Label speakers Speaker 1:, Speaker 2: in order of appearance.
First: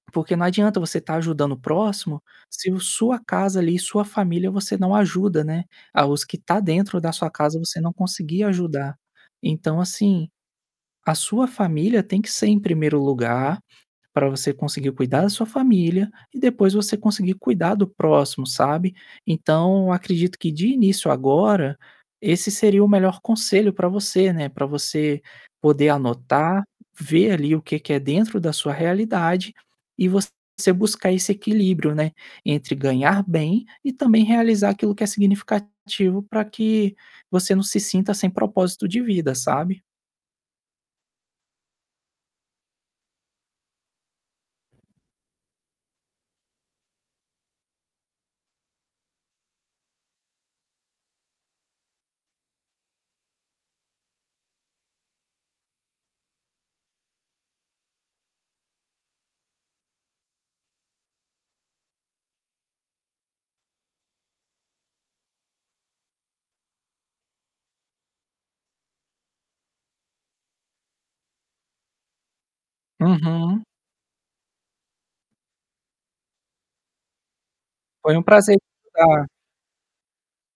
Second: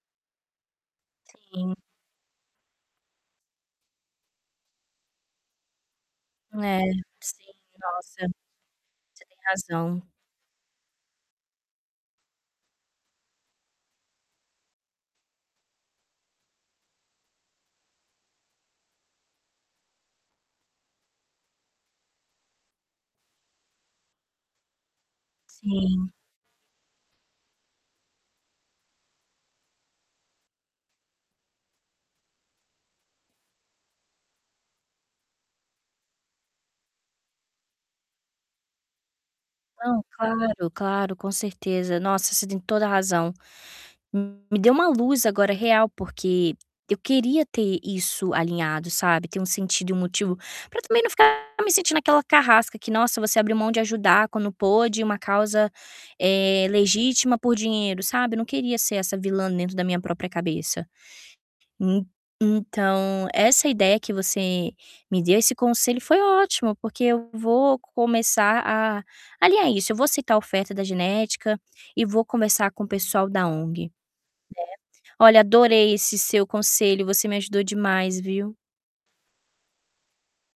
Speaker 1: Porque não adianta você tá ajudando o
Speaker 2: Sim.
Speaker 1: próximo, se o sua casa ali, sua família, você não ajuda, né. Ah, os que tá
Speaker 2: É,
Speaker 1: dentro da sua
Speaker 2: sim,
Speaker 1: casa, você não
Speaker 2: nossa,
Speaker 1: conseguir ajudar.
Speaker 2: você tem
Speaker 1: Então
Speaker 2: razão.
Speaker 1: assim, a sua família tem que ser em 1º lugar para você conseguir cuidar da sua família e depois você conseguir cuidar do próximo, sabe. Então acredito que de início agora, esse seria o melhor conselho para você, né. Para você poder
Speaker 2: Sim.
Speaker 1: anotar, ver ali o que que é dentro da sua realidade e você buscar esse equilíbrio, né, entre ganhar bem e também realizar aquilo que é significativo para que você não se sinta sem propósito de vida, sabe.
Speaker 2: Não, claro, claro, com certeza. Nossa, você tem toda razão. Me deu uma luz agora real, porque eu queria ter isso alinhado, sabe. Ter um sentido e um motivo para também não ficar me sentindo aquela carrasca que, "Nossa, você abriu mão de ajudar quando pôde uma causa, eh, legítima por dinheiro", sabe? Não queria ser essa vilã dentro da minha própria cabeça. En então, essa ideia que você me deu, esse conselho foi ótimo, porque eu vou começar a alinhar isso. Eu vou aceitar a oferta da genética e vou conversar com o pessoal da
Speaker 1: Uhum.
Speaker 2: ONG, né. Olha, adorei esse seu conselho, você me ajudou
Speaker 1: Foi
Speaker 2: demais,
Speaker 1: um
Speaker 2: viu.
Speaker 1: prazer te ajudar.